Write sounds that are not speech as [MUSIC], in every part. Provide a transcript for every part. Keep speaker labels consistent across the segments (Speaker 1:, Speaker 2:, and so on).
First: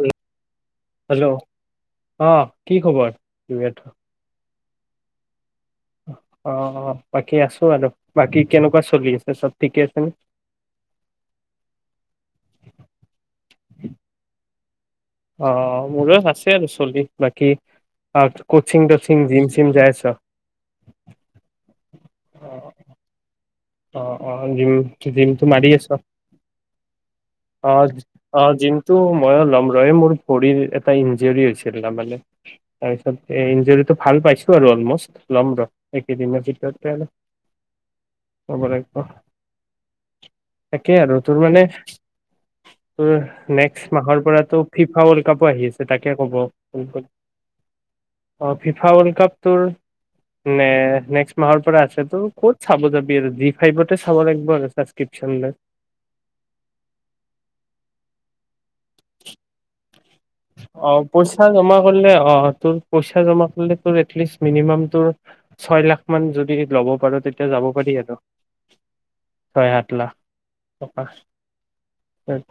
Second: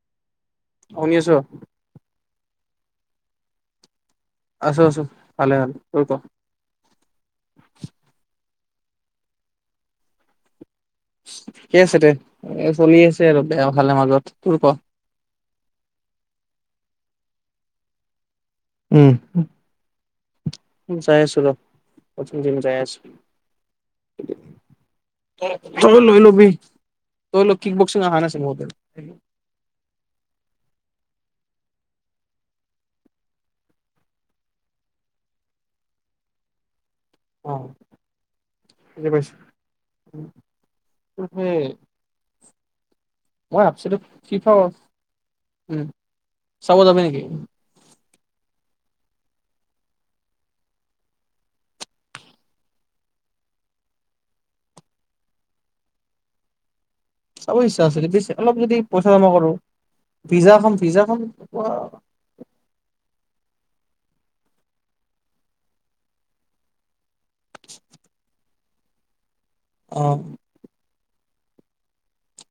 Speaker 1: উম।
Speaker 2: শুনি
Speaker 1: হেল্ল',
Speaker 2: আছো
Speaker 1: অ' কি খবৰ ল'ৰাটো?
Speaker 2: আছো আছো। ভালে ভালে তোৰ ক
Speaker 1: অ'অ বাকী আছো আৰু। বাকী। কেনেকুৱা চলি আছে চব ঠিকে আছে নে?
Speaker 2: ঠিকে আছে দে। চলি আছে আৰু বেয়া ভালে মাজত। তোৰ ক?
Speaker 1: অ' মোৰো আছে আৰু চলি। বাকী অ'
Speaker 2: উম, যায় আছো ৰ। কচিং, জিম যায় আছো।
Speaker 1: অ' অ' জিম, জিমটো মাৰি আছো।
Speaker 2: তই লৈ লবি তই লৈ কিক বক্সিং
Speaker 1: অ',
Speaker 2: অহা নাছিল মোৰ
Speaker 1: অ'
Speaker 2: তাত
Speaker 1: জিমটো মইও লম ৰহ এই মোৰ ভৰি এটা ইঞ্জৰি ইঞ্জৰি হৈছিল তাৰ মানে, তাৰপিছত ইঞ্জৰিটো ভাল পাইছো আৰু অলমোস্ট, ল'ম ৰ এই কেইদিনৰ ভিতৰতে।
Speaker 2: অঁ
Speaker 1: কব লাগিব। তাকে আৰু
Speaker 2: সেই
Speaker 1: তোৰ
Speaker 2: মই
Speaker 1: মানে ত নেক্সট
Speaker 2: ভাবছিলো
Speaker 1: মাহৰ
Speaker 2: ফিফা
Speaker 1: পৰাো ফিফা ৱৰ্ল্ড কাপো আহি
Speaker 2: উম
Speaker 1: আছে তাকে ক'ব। অ
Speaker 2: চাব যাবি নেকি
Speaker 1: ফিফা ৱৰ্ল্ড কাপ তোৰ ন নেক্ মাহৰ পৰা আছে তোৰ ক'ত চাব যাবি জি ফাইভতে চাব লাগিব আৰু ছাব্ক্ৰিপচন লয়।
Speaker 2: চাব ইচ্ছা আছিলে ব অলপ যদি। পইচা জমা কৰো ভিজাখন
Speaker 1: অ
Speaker 2: ভিজাখন
Speaker 1: পইচা জমা কৰিলে আহ তোৰ পইচা জমা। ম ত ছয় লাখ মান যদি ল'ব পাৰ তেতিয়া যাব পাৰি আৰু। ছয়
Speaker 2: অ
Speaker 1: আত লাখ। ককা।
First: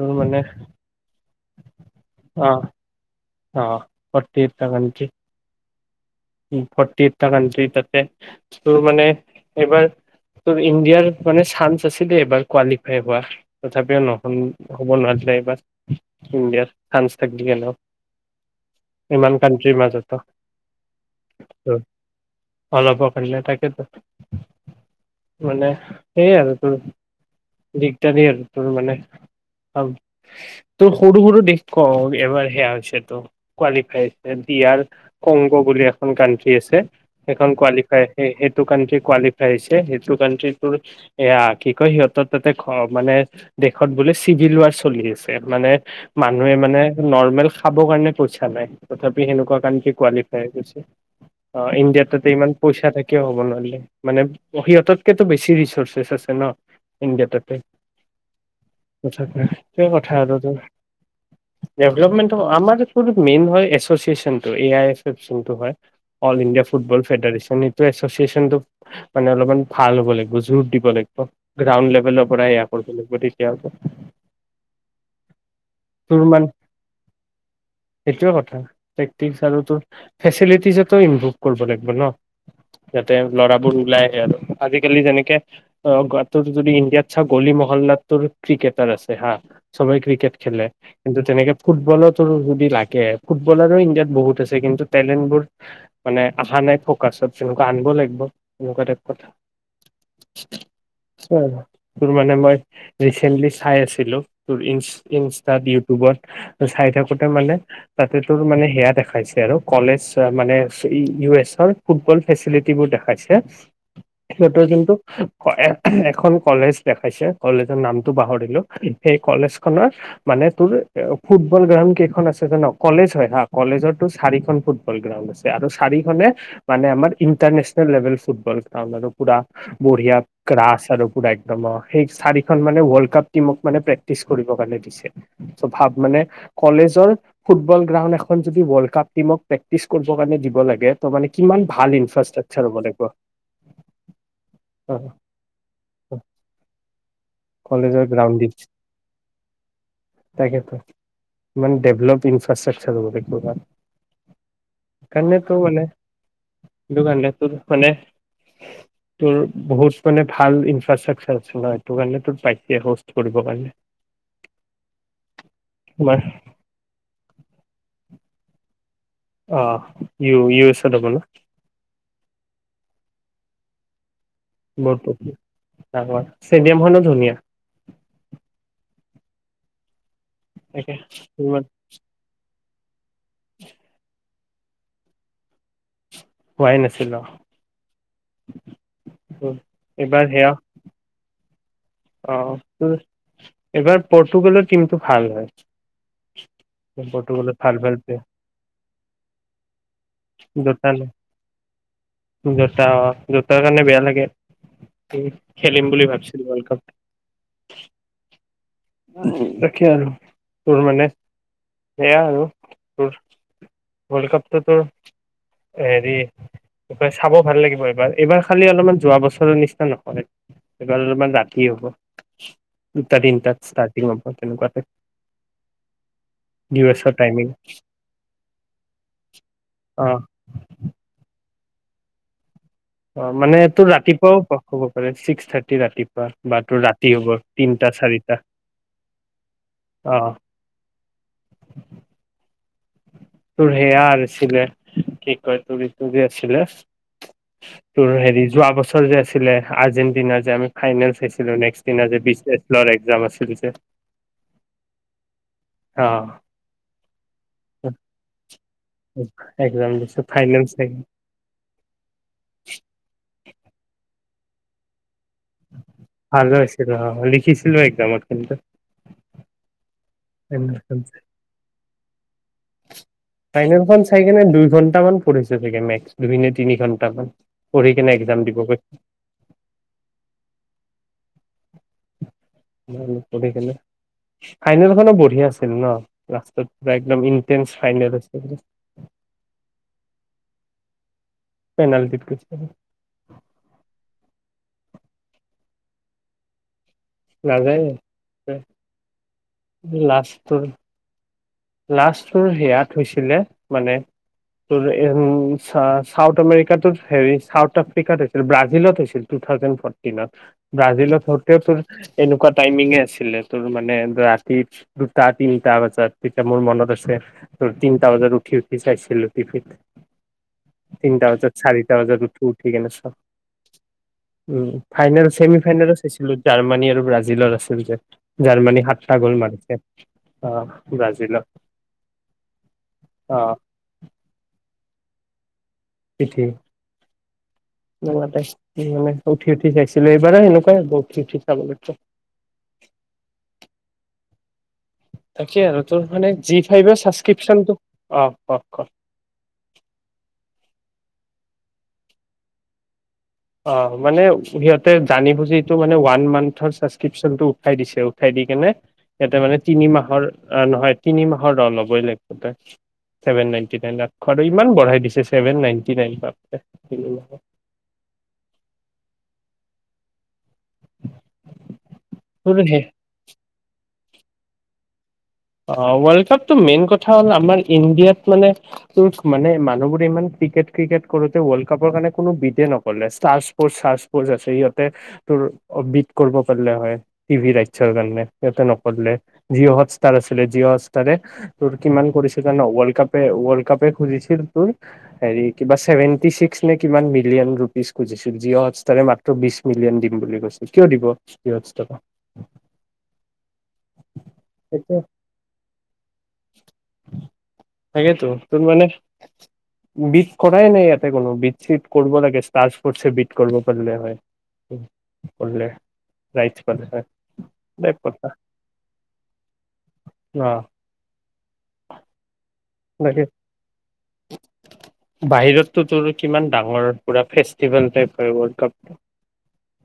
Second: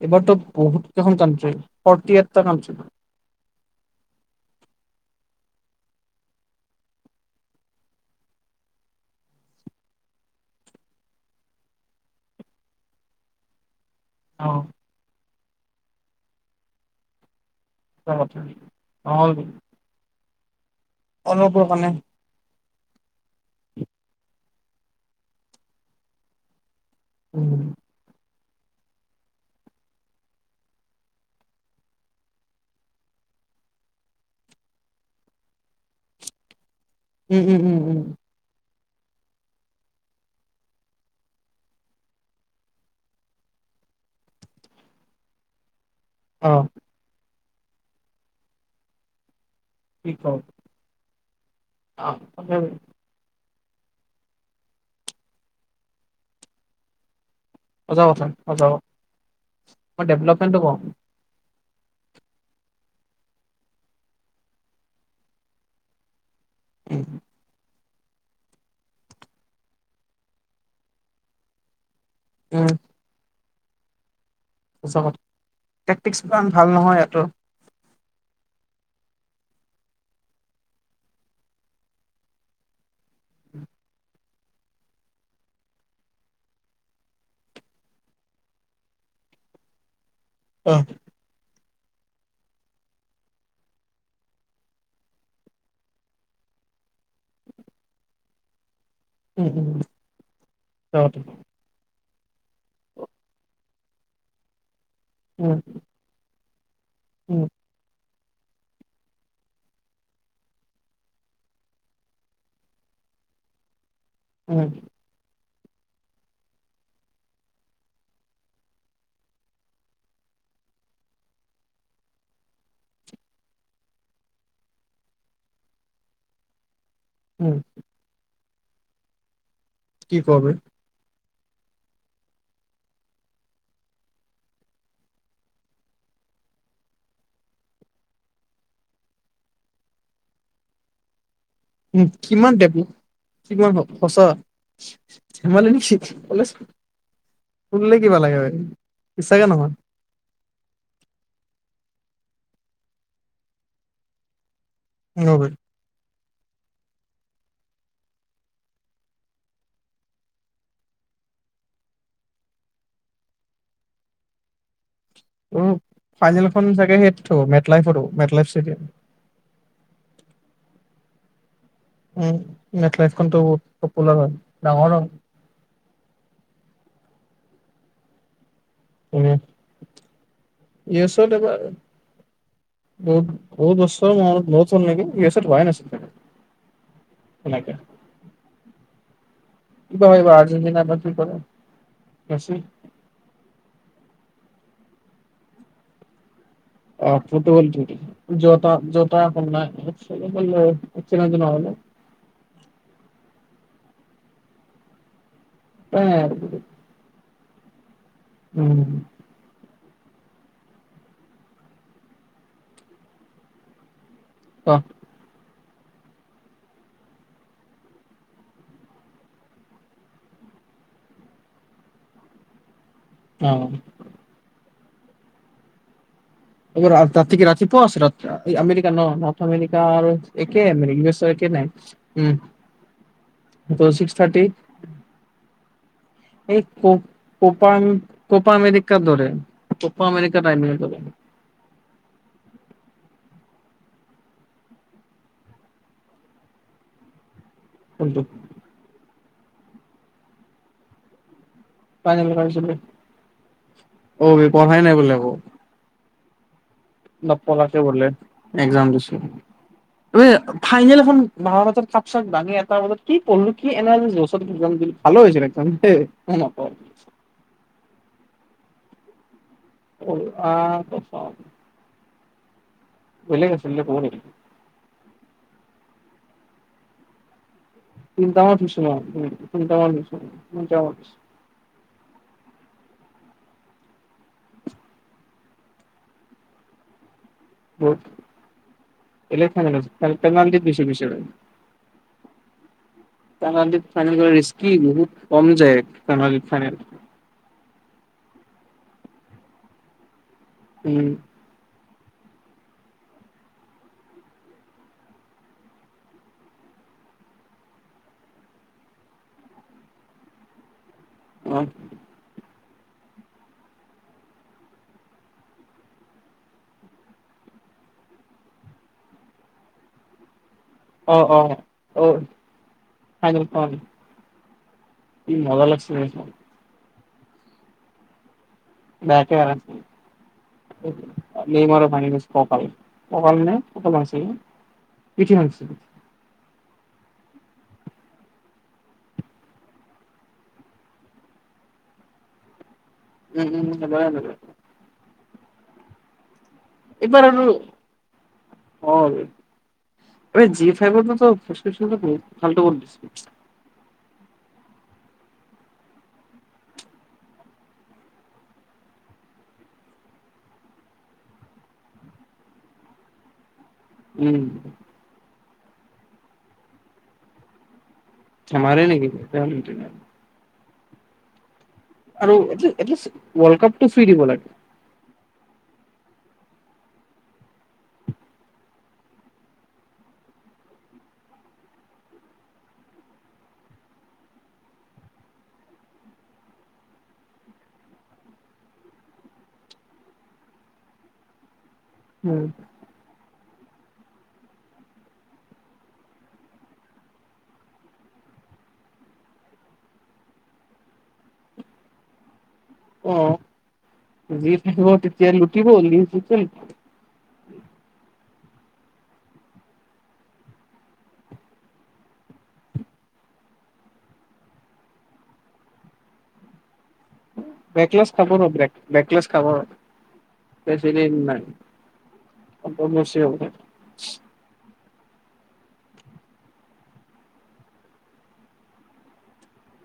Speaker 2: এবাৰতো বহুত। কানট্ৰি ফৰ্টি এটা
Speaker 1: অ
Speaker 2: কানট্ৰি।
Speaker 1: অ forty eighty country. Forty eighty country তাতে তোৰ মানে এইবাৰ তোৰ ইণ্ডিয়াৰ মানে চান্স আছিলে। এইবাৰ কোৱালিফাই হোৱা। হিচাপেও ন
Speaker 2: অ
Speaker 1: হ'ব নোৱাৰছিলে এই বা। ইণ্ডিয়াৰ চান্স থাকিল ন
Speaker 2: সঁচা কথা নহ'ল
Speaker 1: ইমানমান কাউন্ট্ৰী মাজতো
Speaker 2: অলপৰ কাৰণে
Speaker 1: অলপকিল তাকেত। মানে সেইয়য় আৰু তোৰ।
Speaker 2: উম
Speaker 1: দিগদাৰি আৰু। তোৰ মানে তোৰ সৰু সৰু দে ক এবাৰ সেয়া হৈছে। ত কোৱালিফাই দিয়াৰ ক বুলি এখন কানট্ৰি আছে।
Speaker 2: উম
Speaker 1: সেইখন
Speaker 2: উম উম উম
Speaker 1: কোৱালিফাই স সেইটো। কট কোৱালিফাই হৈছে। সেইটো কানণ্ট্ৰিৰ এয়া কি কয় সিহঁত তাতে মানে দেশত বুলিো চিভিল ৱাৰ চলি আছে মানে। মানুহে
Speaker 2: অ',
Speaker 1: মানে নৰ্মেল। খাব কাৰণে পইছা নাই তথাপি সেনেকুৱা। কাউন্ট্ৰী
Speaker 2: কি
Speaker 1: কোৱা লি গৈ
Speaker 2: কওঁ
Speaker 1: অ ইণ্ডিয়াত
Speaker 2: অ',
Speaker 1: তাতে ইমান পইচা থাকেও হ'ব নোৱাৰি। মানে সিহঁততকেতো বেছি ৰিচৰ্চছ আছে ন ইণ্ডিয়াতত।
Speaker 2: জাবজ মই ডেভলপমেণ্টটো ক।
Speaker 1: ডেভপমেন্ট আমাৰ এই মেইন হয় এছচিয়েচনটো এ আই। চাচেন্টটো হয়। All India
Speaker 2: um,
Speaker 1: football federation. চিটিএচনটো অলপমান ভাল হ'ব লাগিব। যোৰ দিব লাগিব। ৰ পৰাই এয়া কৰিব লাগিব দি। [UNINTELLIGIBLE]
Speaker 2: সচক্টিক ভাল নহয় ইটো
Speaker 1: সেইটোয়ে কথা প্ৰেক্টিক আৰু তোৰ ফেচিটিজ ইমপ্ৰুভ কৰিব লাগিব ন' যাতে ল'ৰাবোৰ ওলাই আহে আৰু আজিকালি যেনেকে ত যদি ইণ্ডিয়াত চা গলি মহল্লাত ত ক্ৰিকেটাৰ আছে হা, চবেই ক্ৰিকেট খেলে
Speaker 2: অ',
Speaker 1: কিন্তু তেনেকে ফুটবলতো যদি লাগে ফুটবলাৰো ইণ্ডিয়াত বহুত আছে কিন্তু তেলেন্টবোৰ মানে অ', আহা নাই ফ'কাচত আনিব লাগিব এনেকুৱা টাইপ কথা
Speaker 2: উম, উম, অ'।
Speaker 1: আছে আৰু। তোৰ মানে মই ৰিচেন্টলি চাই আছিলো তোৰ ই
Speaker 2: উম,
Speaker 1: ইনষ্টাত, ইউটিউবত। চাই থাকোতে
Speaker 2: উম,
Speaker 1: মানে তাতে তোৰ মানে সেয়া দেখাইছে আৰু। কলেজ মানে ইউ এছৰ ফুটবল ফেচিলিটিবোৰ দেখাইছে। সিহঁতৰ
Speaker 2: উম,
Speaker 1: যোনটো এখন কলেজ দেখাইছে কলেজৰ নামটো পাহৰিলো, সেই কলেজ খনৰ মানে তোৰ ফুটবল গ্ৰাউণ্ড কেইখন আছে জান কলেজ হয় হা কলেজৰ চাৰিখন ফুটবল গ্ৰাউণ্ড আছে আৰু চাৰিখনে মানে আাৰ
Speaker 2: উম,
Speaker 1: ইণ্টাৰনেশ্যনেল লেভেল ফুটবল। অ', মানুহ ফুৰা
Speaker 2: কি
Speaker 1: বঢ়িয়া
Speaker 2: কওঁ বে
Speaker 1: ক্ৰাছ আৰু পুৰা এক একম সেই চাৰিখন মানে ৱৰ্ল্ড কাপ টিমক মানে প্ৰেক্টিচ কৰিব কাৰণে দিছে চ' ভাব মানে কলেজৰ ফুটবল গ্ৰাউণ্ড এখন যদি ৱৰ্ল্ড কাপ টিমক প্ৰেক্টিছ কৰিবৰ কাৰণে দিব লাগে ত' মানে কিমান ভাল
Speaker 2: উম, কিমান
Speaker 1: ইনফ্ৰাষ্ট্ৰাকচাৰ
Speaker 2: ডেভ
Speaker 1: হ'ব লাগিব
Speaker 2: কিমান সঁচা
Speaker 1: অ,
Speaker 2: ধেমালি নেকি
Speaker 1: অ।
Speaker 2: শুনিলে
Speaker 1: কলেজৰ
Speaker 2: কিবা লাগে
Speaker 1: গ্ৰাউণ্ডিত
Speaker 2: বিশ্বাসে নহয়।
Speaker 1: তাকেতো ইমান ডেভলপ ইনফ্ৰাষ্ট্ৰাকচাৰ হ'ব কাৰ [UNINTELLIGIBLE]
Speaker 2: অ', বে।
Speaker 1: সেইটো কাৰণে তোৰ মানে তোৰ বহুত মানে ভাল ইনফ্ৰাষ্ট্ৰাকচাৰ আছে ন' সেইটো কাৰণে তোৰ পাইছে হ'ষ্ট কৰিব কাৰণে।
Speaker 2: অ',
Speaker 1: তোমাৰ
Speaker 2: ফাইনেল খন চাগে সেই মেটলাই মেটলাইফি
Speaker 1: অ', ইউ ইউ এছ এ
Speaker 2: উম, মেথাইখনতো বহুত পপুলাৰ হয়। ডাঙৰ
Speaker 1: বৰপুত তৰ চ্টেডিয়াম খনো ধুনীয়া।
Speaker 2: উম।
Speaker 1: তাকে ধ
Speaker 2: বহুত, বহুত বছৰ মূৰত নতোন ইউ এছ ত হোৱাই নাছিলে।
Speaker 1: পোৱাই নাছিলো।
Speaker 2: কিবা হয় আৰ্জেটিনাৰ বা কি কৰেছে
Speaker 1: এবাৰ পৰ্তুগালত টিমটো ভাল হয়।
Speaker 2: অ',
Speaker 1: পৰ্টুগালত
Speaker 2: ফুটবল
Speaker 1: ভাল ভাল প্লেয়াৰ
Speaker 2: জতত [UNINTELLIGIBLE] চল বল
Speaker 1: জোতা
Speaker 2: উ নাজ নহ'লে।
Speaker 1: জোতা অ', জোতাৰ কাৰণে বেয়া লাগে উম। খেলিম
Speaker 2: নাই
Speaker 1: বুলি
Speaker 2: আৰু।
Speaker 1: ভাবছিলো ৱৰ্ল্ড কাপ।
Speaker 2: উম।
Speaker 1: তাকে আৰু তোৰ মানে সেয়া আৰু তোৰ ৱৰ্ল্ড কাপটোটো
Speaker 2: অ
Speaker 1: হেৰি এইবাৰ চাব ভাল লাগিব এইবাৰ এইবাৰ খালি অলপমান যোৱা বছৰৰ নিচিনা নকৰে এইবাৰ অলপমান ৰাতি হ'ব। দুটা
Speaker 2: অ
Speaker 1: তিনিটাত ষ্টাৰ্টিং পৰা তেনেকুৱা
Speaker 2: এইব
Speaker 1: এছৰ
Speaker 2: ৰাতি কি
Speaker 1: টাইমিং
Speaker 2: ৰাতি পুৱা আছে ৰা আমেৰিকা ন' নৰ্থ আমেৰিকা
Speaker 1: অ
Speaker 2: আৰু একে মানে ইউ এছৰ একে নাই। উম।
Speaker 1: অ', মানে তোৰ
Speaker 2: ত' ছিক্স
Speaker 1: ৰাতিপুৱাও
Speaker 2: থাৰ্টি
Speaker 1: ক'ব পাৰে ছিক্স থাৰ্টি ৰাতি বা
Speaker 2: এই
Speaker 1: তোৰ
Speaker 2: ক
Speaker 1: হ'ব
Speaker 2: কোপা
Speaker 1: তিনটা চাৰিটা
Speaker 2: কোপা আমেৰিকাৰ দৰে কোপা
Speaker 1: অ
Speaker 2: আমেৰিকাৰ টাইমি ধৰে।
Speaker 1: তোৰ সেয়া আছিলে কি কয় তুৰি তুৰি আছিলে। তোৰ
Speaker 2: কোনটো
Speaker 1: হেৰি যোৱা বছৰ যে আছিল ছিলে আৰ্জেণ্টিনাৰ যে ফাইনেল চাই
Speaker 2: ফাইনেল খেলিছিলে।
Speaker 1: [UNINTELLIGIBLE] আছিল যে
Speaker 2: অ পঢ়াই নাই বোলে
Speaker 1: অ'।
Speaker 2: ন' পলছে ব'লে।
Speaker 1: এক্সাম দিছো
Speaker 2: দি
Speaker 1: ফাইনেল চাই
Speaker 2: ফনেল চ চাঙি এটা কি পঢ়লো কি এনা যি ভালো হৈ হৈছে একদম।
Speaker 1: ভাল আছিল লিখিছিলো একজামত। কিন্তু
Speaker 2: অ', অহ, কচ
Speaker 1: ফাইনেল খন চাই কিনে দুই ঘন্টা মান পৰি থাগে মে দুভিনে তিনি ঘণ্টামান
Speaker 2: তিনিটামত ছো তিনিটামানছ নি মছ
Speaker 1: নে ফাইনেলখনো বঢ়িয়া আছিল ন' লাস্তত পুৰা একদম ইন্টেন্স
Speaker 2: [UNINTELLIGIBLE] কি
Speaker 1: ফাইনেল আছিল পেনাল্টিত গৈছে
Speaker 2: বহুত কম যায়, কল ফাইনেল।
Speaker 1: নাযায়, লাছ
Speaker 2: উম।
Speaker 1: লাষ্ট তোৰ সেয়াত হৈছিলে, মানে তোৰ উম, চাউথ আমেৰিকাত হেৰি চাউথ আফ্ৰিকাত হৈছিল ব্ৰাজিলত হৈছিল টু থাউজেণ্ড ফৰ্টিনত। ব্ৰাজিলত
Speaker 2: অ
Speaker 1: হওঁতেও তোৰ এনেকুৱা টাইমিঙে আছিলে তোৰ মানে ৰাতি দুটা তিনিটা বজাত। তেতিয়া মোৰ মনত আছে, তিনটা বজাত উঠি উঠি চাইছিলো টিভিত।
Speaker 2: অ
Speaker 1: তিনিটা
Speaker 2: অ
Speaker 1: বজাত, চাৰিটা
Speaker 2: অ
Speaker 1: বজাত উঠো, উঠি কিনে চাওঁ।
Speaker 2: ফাইনেলখন
Speaker 1: উম। ফাইনেল
Speaker 2: কি
Speaker 1: চেমি
Speaker 2: মজা
Speaker 1: ফাইনেলত
Speaker 2: লাগিছিলে
Speaker 1: চাইছিলো জাৰ্মানী আৰু ব্ৰাজিলত আছিল যে। জাৰ্মানী সাতটা গ'ল
Speaker 2: বেয়াকে হাৰাইছিল
Speaker 1: মাৰিছে, অ'। ব্ৰাজিলত
Speaker 2: [UNINTELLIGIBLE]
Speaker 1: অ
Speaker 2: [UNINTELLIGIBLE]
Speaker 1: মানে উঠি উঠি চাইছিলো এইবাৰেই এনেকুৱাই হ'ব উঠি উঠি চাব লাগিব।
Speaker 2: উম, উম [UNINTELLIGIBLE]
Speaker 1: তাকে আৰু তোৰ মানে যি মই এইবাৰ চাছস্কৃপছনটো, অ', ক' ক'।
Speaker 2: অ চাছস্কৃপচনটো বহূত ফাল্টো কৰি দিছে।
Speaker 1: অ', মানে সিহঁতে জানি বুজিটো মানে এইটো ওৱান মান্থৰ ছাবক্ৰিপচনটো উঠাই দিছে, উঠাই দি কিনে সিহ'তে মানে তিনি মাহৰ নহয় তিনি মাহৰ ৰ ল'বই লাগিব তই, চভেন নিইন ল'
Speaker 2: উম
Speaker 1: আৰু ইমান বঢ়াই দিছে ছেভেন নাইনটি নাইন, বাপৰে।
Speaker 2: ধেমালী নেকি আৰু
Speaker 1: তোৰ
Speaker 2: এটলিষ্ট, এটলিষ্ট ওৱৰ্লডকাপ টো ফ্ৰী দিব লাগে।
Speaker 1: অ' ওৱৰ্লড কাপতো মেইন কথা হ'ল আমাৰ ইণ্ডিয়াত মানে তোৰ মানে মানুহবোৰে ইমান ক্ৰিকেট, ক্ৰিকেট কৰোঁতে কৰোঁতে ৱ'ৰ্লড কাপৰ কাৰণে কোনো বিটে নকৰিলে, ষ্টাৰ স্পৰ্তচ ৰ্চপ'ৰ্চ আছে সিহ'তে তোৰ বিট কৰিব পাৰে হয়, টিভি ৰাইৰ্চৰ কাৰণে সিহঁতে নকৰিলে জিঅ' তাৰ আছিলে জি'অ হ'টষ্টাৰে আছে তাৰে তোৰ কিমান কৰিছে
Speaker 2: উম
Speaker 1: জান? ৱৰ্ল্ড কাপে ওৰ্ল্ড কােপ খুজিছিল তোৰ, হেৰি কিবা চেভেন্তিছিক্স নে কিমান মিলিয়ন ৰুপিজ খুজিছিল, জিঅ' হটষ্টাৰে মাত্ৰ বিশ মিলন দিম বুলি কৈছে, কিয় দিব?
Speaker 2: অ'। যি থাকিব তেতিয়াই লুটিব যি [UNINTELLIGIBLE]
Speaker 1: সেয়েতো। তোৰ মানে বিট কৰাই নাই ইয়াতে কোনও, বিট চীট কৰিব লাগে ষ্টাৰ স্পৰ্টছে বিট কৰিব পাৰিলে হয়, ৰাইটচ পালে হয়। টাইপ কথা অ
Speaker 2: [UNINTELLIGIBLE] অ বছ
Speaker 1: বাহিৰতোৰো কিমান ডাঙৰ পুৰা ফেষ্টিভেল টাইপ হয় ৱৰ্ল্ড কাপটো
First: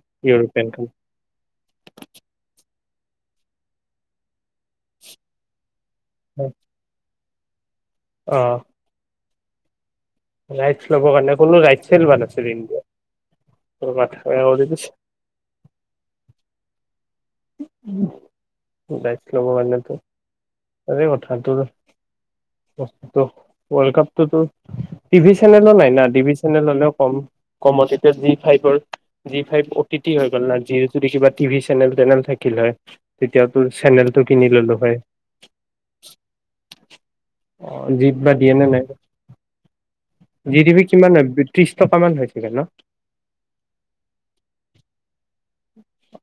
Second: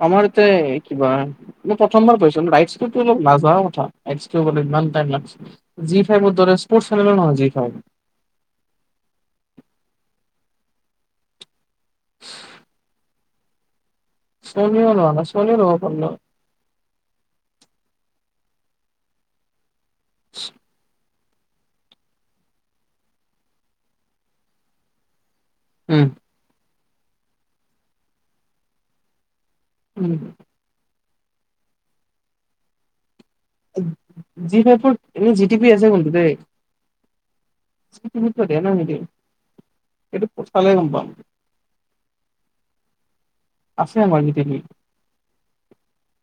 Speaker 2: আমাৰ এয়া কিবা প্ৰথমবাৰ কৈছ ো অল নযা কথা কিয় াই লাগ জি ফাইৰ মৰে সৰ্ যি খ
Speaker 1: আহ ৰাইটছ ল'বৰ কাৰণে কোনো ৰাইট চেল নাছিল ইণ্ডিয়া মাথা বেয়া কৰি দিছে
Speaker 2: সোনিয় ল ন সোনিয় ল পন
Speaker 1: গছিল ব কাৰানলেতো
Speaker 2: উ
Speaker 1: কথাটো ৰ্লড কাপটোতো টিভি চেনেলৰ নাই ন
Speaker 2: উম।
Speaker 1: টিভি চেনেললৈ কম কমত এতিয়া জি ফাইভাৰ জি ফাইভ অটিটি
Speaker 2: উম,
Speaker 1: হৈ গল না জি যদি কিবা টিভি চেনেল টেনেল থাকিল হয় তেতিয়া তোৰ চেনেলটো কিনি
Speaker 2: জি
Speaker 1: ললো
Speaker 2: ফাইভৰ
Speaker 1: হয়
Speaker 2: এনে জি টি আছে কতে
Speaker 1: [INAUDIBLE] অ জিপ বা দিয়ে নে নাই
Speaker 2: নিদিয়ে সেইটো
Speaker 1: জি
Speaker 2: চালে
Speaker 1: দিবি
Speaker 2: গম পাম
Speaker 1: কিমান ত্ৰিশ টকাামান চগে ন
Speaker 2: আছে আমাৰ গতিয়া
Speaker 1: উ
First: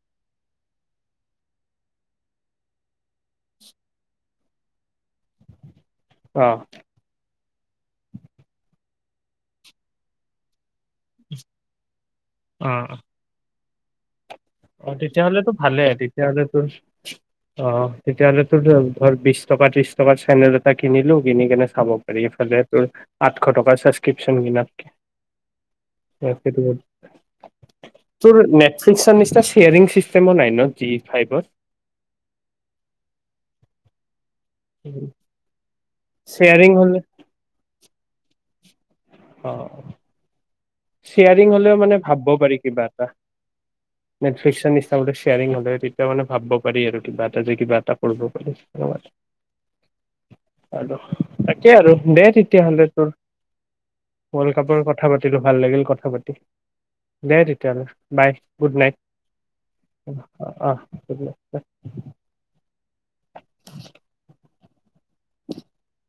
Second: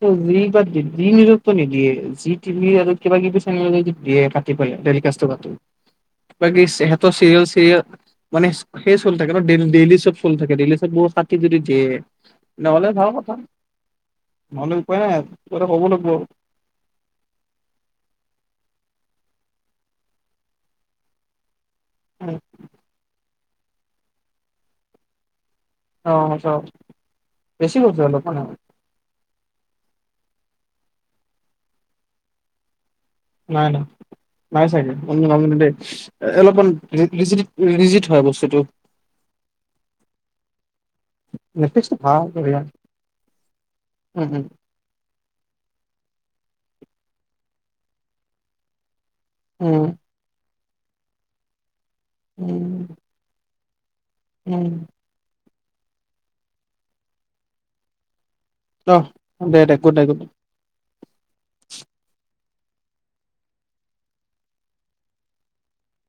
Speaker 2: হবি ব নি নিদিয়ে যি টিভি আৰু কিবা কিবি চেনে দিয়ে পাতি পেলিকাষ্ট
Speaker 1: অ
Speaker 2: বাকি সহঁতৰ চিৰিয়েল মানে সেই চল থাকে নেই ডেইলি চব চল থাকে ডেইলি চব বত কাাটি যদি দিয়ে নহ'লে ভওঁ পথা
Speaker 1: অ তেতিয়াহলে তো ভালে
Speaker 2: ক'ব লাগিব
Speaker 1: তেতিয়াহলে তোৰ অ তেতিয়াহলে তোৰ ধৰ বিশ টকা ত্ৰিশ টকাৰ চেনেল এটা কিনিলো কিনি কেনে খাব কৰি
Speaker 2: আৰু।
Speaker 1: ফাললে আঠশ টকাৰ ছাবস্ক্ৰিপশ্যন দমাতকি
Speaker 2: অ সঁচা
Speaker 1: সেইটো
Speaker 2: বেছি কৈছো অলপ
Speaker 1: তোৰ
Speaker 2: মানে
Speaker 1: নেটফ্লিক্স নি্চয় এটা চ্বেয়াৰিং চিষ্টেমো নাই ন জি ফাইভৰ
Speaker 2: অ ন নাই চাই ন দেই অলপমান
Speaker 1: শ্বেয়াৰিং হলে
Speaker 2: লৰিজিত হয় বস্তুটো
Speaker 1: অ চয়াৰিং হলেও মানে
Speaker 2: নেটফ্লিক্সটো ভাল
Speaker 1: ভাবিব পাৰি
Speaker 2: বঢ়িয়া
Speaker 1: কিবা এটা
Speaker 2: উম
Speaker 1: নেটফ্লিক্স হলে তেতিয়া মানে ভাবিব পাৰি আৰু কিবা এটা যে কিবা এটা কৰিব পাৰি
Speaker 2: উম
Speaker 1: আৰু তাকে আৰু দে
Speaker 2: উম
Speaker 1: তেতিয়াহ'লে তোৰ ৱৰ্ল্ড
Speaker 2: উম উম
Speaker 1: কাপৰ কথা পাতিলো ভাল লাগিল কথা পাতি দে তেতিয়াহ'লে বাই গুড
Speaker 2: অহ দে দে গুড নাইট
Speaker 1: নাইট
Speaker 2: গুড
Speaker 1: অ অঁ গুড নাইট [UNINTELLIGIBLE] [UNINTELLIGIBLE]